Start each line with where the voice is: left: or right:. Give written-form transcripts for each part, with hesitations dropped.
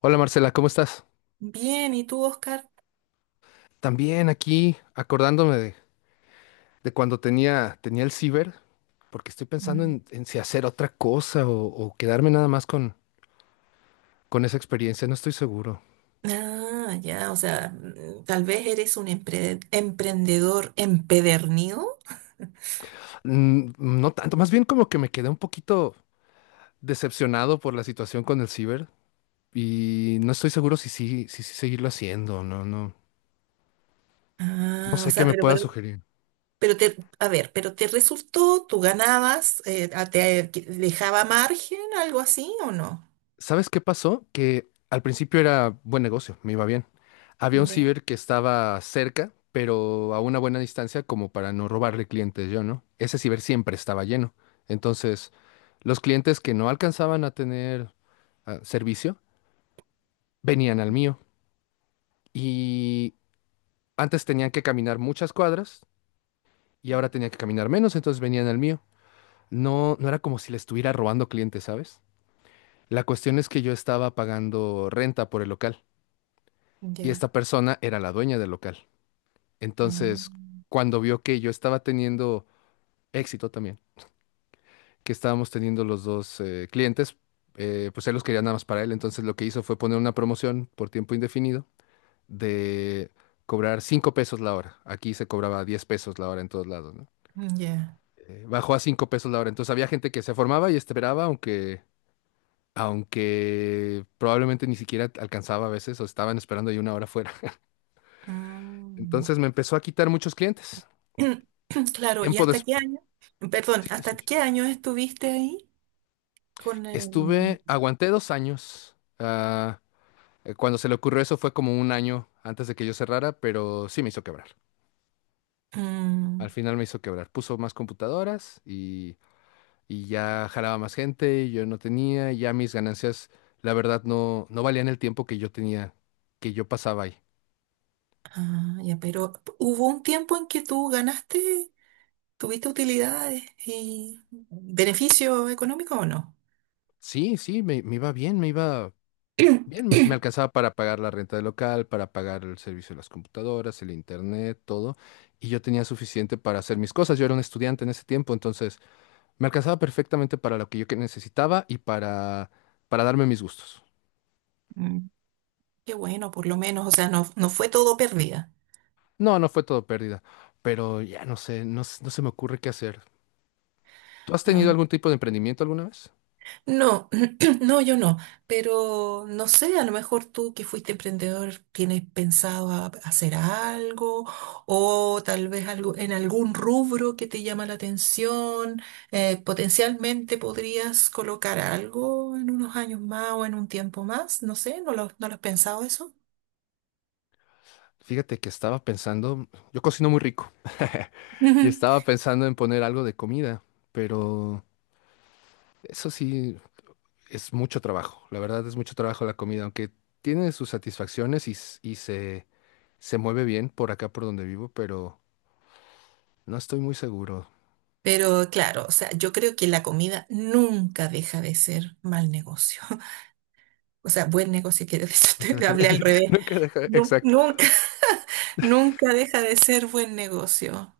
left: Hola Marcela, ¿cómo estás?
right: Bien, ¿y tú, Oscar?
left: También aquí acordándome de cuando tenía el ciber, porque estoy pensando
right: Mm.
left: en si hacer otra cosa o quedarme nada más con esa experiencia, no estoy seguro.
right: Ah, ya, o sea, tal vez eres un emprendedor empedernido.
left: No tanto, más bien como que me quedé un poquito decepcionado por la situación con el ciber y no estoy seguro si sí seguirlo haciendo, no, no, no
right: Ah, o
left: sé qué
right: sea,
left: me
right: pero,
left: pueda
right: pero,
left: sugerir.
right: pero te, a ver, pero te resultó, tú ganabas, dejaba margen, algo así, ¿o no?
left: ¿Sabes qué pasó? Que al principio era buen negocio, me iba bien. Había un
right: Ya,
left: ciber que estaba cerca, pero a una buena distancia como para no robarle clientes yo, ¿no? Ese ciber siempre estaba lleno. Entonces, los clientes que no alcanzaban a tener servicio venían al mío. Y antes tenían que caminar muchas cuadras y ahora tenían que caminar menos, entonces venían al mío. No, no era como si le estuviera robando clientes, ¿sabes? La cuestión es que yo estaba pagando renta por el local. Y
right: ya,
left: esta persona era la dueña del local.
right: ah,
left: Entonces, cuando vio que yo estaba teniendo éxito también, que estábamos teniendo los dos clientes, pues él los quería nada más para él. Entonces, lo que hizo fue poner una promoción por tiempo indefinido de cobrar 5 pesos la hora. Aquí se cobraba 10 pesos la hora en todos lados, ¿no?
right: ya.
left: Bajó a 5 pesos la hora. Entonces, había gente que se formaba y esperaba, aunque probablemente ni siquiera alcanzaba a veces o estaban esperando ahí una hora fuera.
right: Mm.
left: Entonces, me empezó a quitar muchos clientes.
right: Claro, ¿y
left: Tiempo.
right: hasta qué año? Perdón,
left: Sí, te
right: ¿hasta
left: escucho.
right: qué año estuviste ahí con el...
left: Estuve, aguanté 2 años. Cuando se le ocurrió eso fue como un año antes de que yo cerrara, pero sí me hizo quebrar.
right: Mm.
left: Al final me hizo quebrar. Puso más computadoras y ya jalaba más gente y yo no tenía, y ya mis ganancias, la verdad, no, no valían el tiempo que yo tenía, que yo pasaba ahí.
right: Ah, ya, pero hubo un tiempo en que tú ganaste, ¿tuviste utilidades y beneficio económico o no?
left: Sí, sí, me iba bien, me iba bien, me me alcanzaba para pagar la renta del local, para pagar el servicio de las computadoras, el internet, todo. Y yo tenía suficiente para hacer mis cosas. Yo era un estudiante en ese tiempo, entonces me alcanzaba perfectamente para lo que yo que necesitaba y para darme mis gustos.
right: Mm, qué bueno, por lo menos, o sea, no no fue todo pérdida.
left: No, no fue todo pérdida, pero ya no sé, no, no se me ocurre qué hacer. ¿Tú has
right: Ah,
left: tenido algún tipo de emprendimiento alguna vez?
right: no, no, yo no, pero no sé, a lo mejor tú que fuiste emprendedor tienes pensado hacer algo o tal vez algo en algún rubro que te llama la atención, potencialmente podrías colocar algo en unos años más o en un tiempo más. No sé, no lo has pensado eso.
left: Fíjate que estaba pensando, yo cocino muy rico y
right: Ujú.
left: estaba pensando en poner algo de comida, pero eso sí, es mucho trabajo, la verdad es mucho trabajo la comida, aunque tiene sus satisfacciones y se mueve bien por acá por donde vivo, pero no estoy muy seguro.
right: Pero claro, o sea, yo creo que la comida nunca deja de ser mal negocio. O sea, buen negocio, quiero decir,
left: Nunca
right: te
left: deja,
right: hablé al
left: de-
right: revés.
left: nunca deja, exacto.
right: Nunca. Nunca deja de ser buen negocio.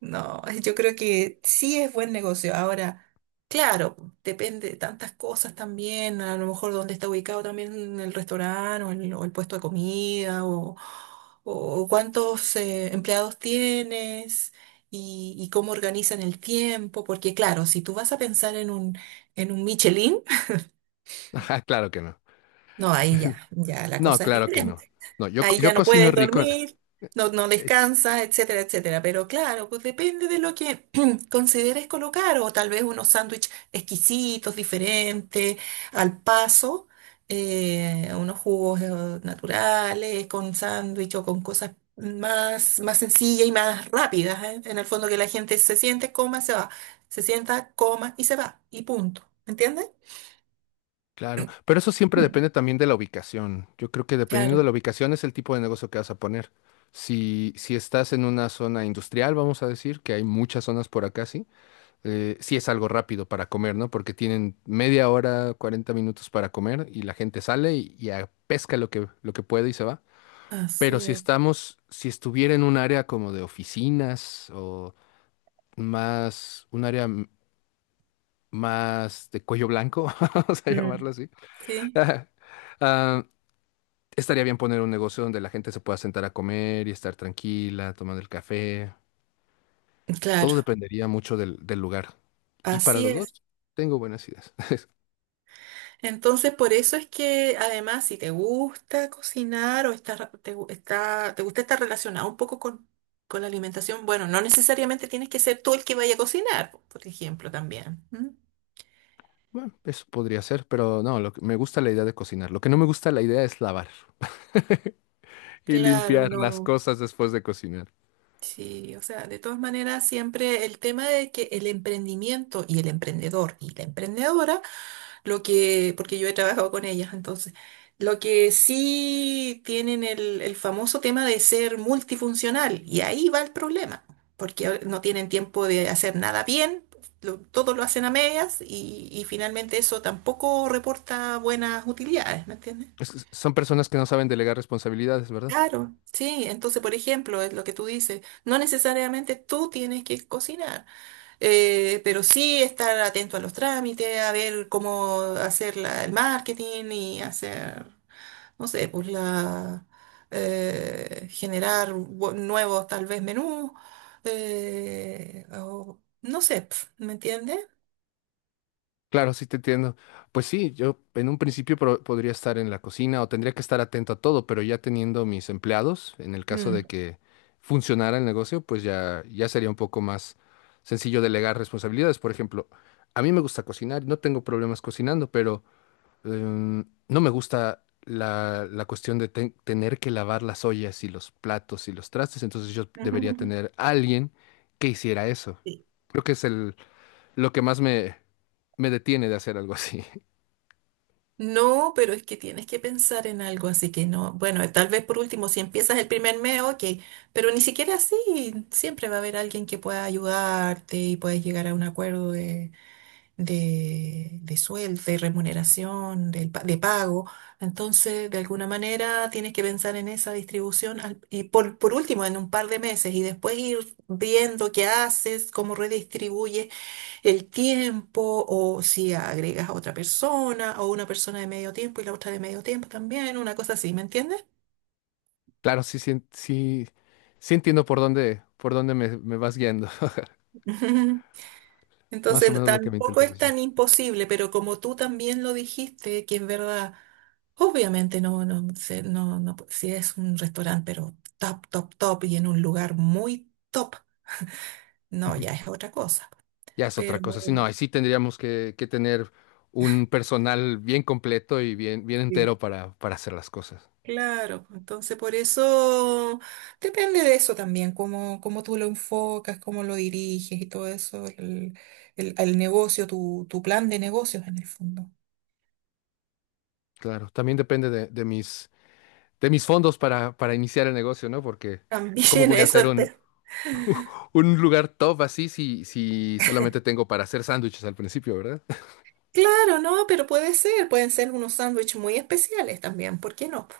right: No, yo creo que sí es buen negocio. Ahora, claro, depende de tantas cosas también, a lo mejor dónde está ubicado también el restaurante o el puesto de comida, o cuántos empleados tienes y cómo organizan el tiempo, porque claro, si tú vas a pensar en un Michelin,
left: Ajá, claro que no.
right: no, ahí ya, ya la
left: No,
right: cosa es
left: claro que no.
right: diferente.
left: No, yo, co-
right: Ahí ya
left: yo
right: no
left: cocino
right: puedes
left: rico.
right: dormir, no no
left: ex-
right: descansas, etcétera, etcétera. Pero claro, pues depende de lo que consideres colocar, o tal vez unos sándwiches exquisitos, diferentes, al paso, unos jugos naturales, con sándwich o con cosas más, más sencillas y más rápidas, ¿eh? En el fondo que la gente se siente, coma, se va. Se sienta, coma y se va. Y punto. ¿Entiendes?
left: claro, pero eso siempre
right: Mm.
left: depende también de la ubicación. Yo creo que dependiendo de
right: Claro,
left: la ubicación es el tipo de negocio que vas a poner. Si, si estás en una zona industrial, vamos a decir, que hay muchas zonas por acá, sí, sí es algo rápido para comer, ¿no? Porque tienen media hora, 40 minutos para comer y la gente sale y pesca lo que puede y se va. Pero
right: así
left: si
right: es.
left: estamos, si estuviera en un área como de oficinas o más, un área más de cuello blanco, vamos a llamarlo
right: Mm.
left: así,
right: Sí.
left: ah, estaría bien poner un negocio donde la gente se pueda sentar a comer y estar tranquila, tomando el café. Todo
right: Claro,
left: dependería mucho del, del lugar. Y para
right: así
left: los
right: es.
left: dos, tengo buenas ideas.
right: Entonces, por eso es que además, si te gusta cocinar o estás te, gu- está- te gusta estar relacionado un poco con la alimentación, bueno, no necesariamente tienes que ser tú el que vaya a cocinar, por ejemplo, también. ¿M?
left: Bueno, eso podría ser, pero no, lo que, me gusta la idea de cocinar. Lo que no me gusta la idea es lavar y
right: Claro,
left: limpiar las
right: no.
left: cosas después de cocinar.
right: Sí, o sea, de todas maneras, siempre el tema de que el emprendimiento y el emprendedor y la emprendedora. Lo que, porque yo he trabajado con ellas, entonces. Lo que sí tienen el famoso tema de ser multifuncional, y ahí va el problema, porque no tienen tiempo de hacer nada bien, todo lo hacen a medias, y finalmente eso tampoco reporta buenas utilidades, ¿me entiendes?
left: Es que son personas que no saben delegar responsabilidades, ¿verdad?
right: Claro, sí, entonces por ejemplo, es lo que tú dices, no necesariamente tú tienes que cocinar, pero sí estar atento a los trámites, a ver cómo hacer el marketing y hacer, no sé, pues la, generar nuevos tal vez menús, o, no sé, pf, ¿me entiendes?
left: Claro, sí te entiendo. Pues sí, yo en un principio podría estar en la cocina o tendría que estar atento a todo, pero ya teniendo mis empleados, en el caso de
right: Mm.
left: que funcionara el negocio, pues ya, ya sería un poco más sencillo delegar responsabilidades. Por ejemplo, a mí me gusta cocinar, no tengo problemas cocinando, pero no me gusta la, la cuestión de tener que lavar las ollas y los platos y los trastes, entonces yo debería tener a alguien que hiciera eso.
right: Sí.
left: Creo que es el, lo que más me me detiene de hacer algo así.
right: No, pero es que tienes que pensar en algo, así que no. Bueno, tal vez por último, si empiezas el primer mes, ok, pero ni siquiera así, siempre va a haber alguien que pueda ayudarte y puedes llegar a un acuerdo de sueldo, de remuneración, pago. Entonces, de alguna manera, tienes que pensar en esa distribución y por último, en un par de meses y después ir viendo qué haces, cómo redistribuyes el tiempo, o si agregas a otra persona, o una persona de medio tiempo y la otra de medio tiempo también, una cosa así, ¿me entiendes?
left: Claro, sí, sí, sí, sí entiendo por dónde me, me vas guiando. Más o
right: Entonces
left: menos lo que me
right: tampoco
left: intentas
right: es tan
left: decir.
right: imposible, pero como tú también lo dijiste, que en verdad, obviamente no, no, no, no, si es un restaurante, pero top, top, top y en un lugar muy top, no, ya es otra cosa.
left: Ya es otra
right: Pero
left: cosa. Sí, no, ahí sí tendríamos que tener un personal bien completo y bien, bien
right: sí,
left: entero para hacer las cosas.
right: claro, entonces por eso depende de eso también, cómo, cómo tú lo enfocas, cómo lo diriges y todo eso, el negocio, tu plan de negocios en el fondo.
left: Claro, también depende de de mis fondos para iniciar el negocio, ¿no? Porque ¿cómo
right: También
left: voy a
right: eso.
left: hacer un lugar top así si, si solamente tengo para hacer sándwiches al principio, ¿verdad?
right: Claro, no, pero puede ser, pueden ser unos sándwiches muy especiales también, ¿por qué no? ¿Po?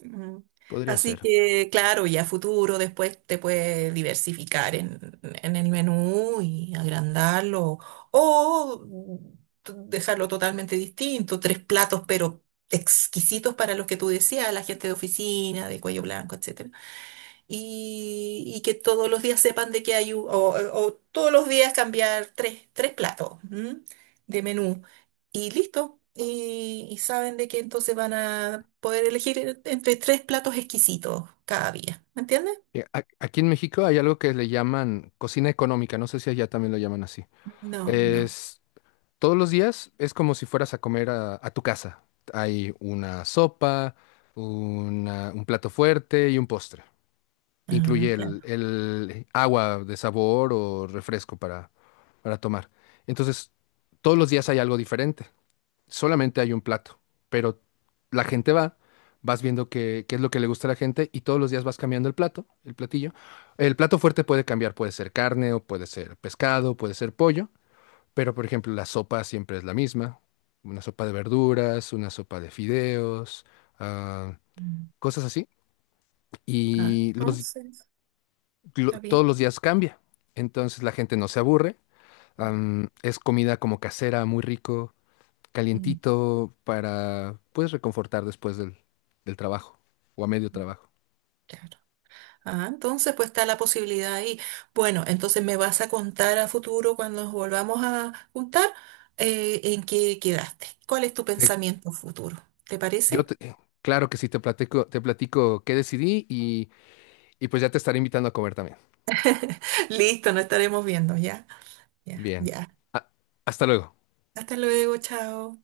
right: Mm.
left: Podría
right: Así
left: ser.
right: que, claro, ya a futuro después te puedes diversificar en el menú y agrandarlo, o dejarlo totalmente distinto, tres platos, pero exquisitos para los que tú decías, la gente de oficina, de cuello blanco, etcétera, y que todos los días sepan de que hay, o todos los días cambiar tres, tres platos, ¿m? De menú y listo. Y saben de que entonces van a poder elegir entre tres platos exquisitos cada día. ¿Me entiendes?
left: Aquí en México hay algo que le llaman cocina económica, no sé si allá también lo llaman así.
right: No, no.
left: Es, Todos los días es como si fueras a comer a tu casa. Hay una sopa, un plato fuerte y un postre,
right: Ah,
left: incluye el,
right: claro.
left: el agua de sabor o refresco para tomar. Entonces, todos los días hay algo diferente. Solamente hay un plato, pero la gente va, vas viendo qué es lo que le gusta a la gente y todos los días vas cambiando el plato, el platillo. El plato fuerte puede cambiar, puede ser carne o puede ser pescado, puede ser pollo, pero por ejemplo, la sopa siempre es la misma. Una sopa de verduras, una sopa de fideos, ah,
right: Mm.
left: cosas así.
right: Ah,
left: Y los,
right: entonces, está bien.
left: Todos los días cambia. Entonces la gente no se aburre.
right: Mm,
left: Es comida como casera, muy rico, calientito, para pues reconfortar después del trabajo o a medio
right: mm.
left: trabajo.
right: Claro. Ah, entonces pues está la posibilidad ahí. Bueno, entonces me vas a contar a futuro cuando nos volvamos a juntar, en qué quedaste. ¿Cuál es tu
left: Eh,
right: pensamiento futuro? ¿Te
left: yo
right: parece?
left: te- eh, claro que sí te platico qué decidí y pues ya te estaré invitando a comer también.
right: Listo, nos estaremos viendo, ya, ya,
left: Bien.
right: ya.
left: Ah, hasta luego.
right: Hasta luego, chao.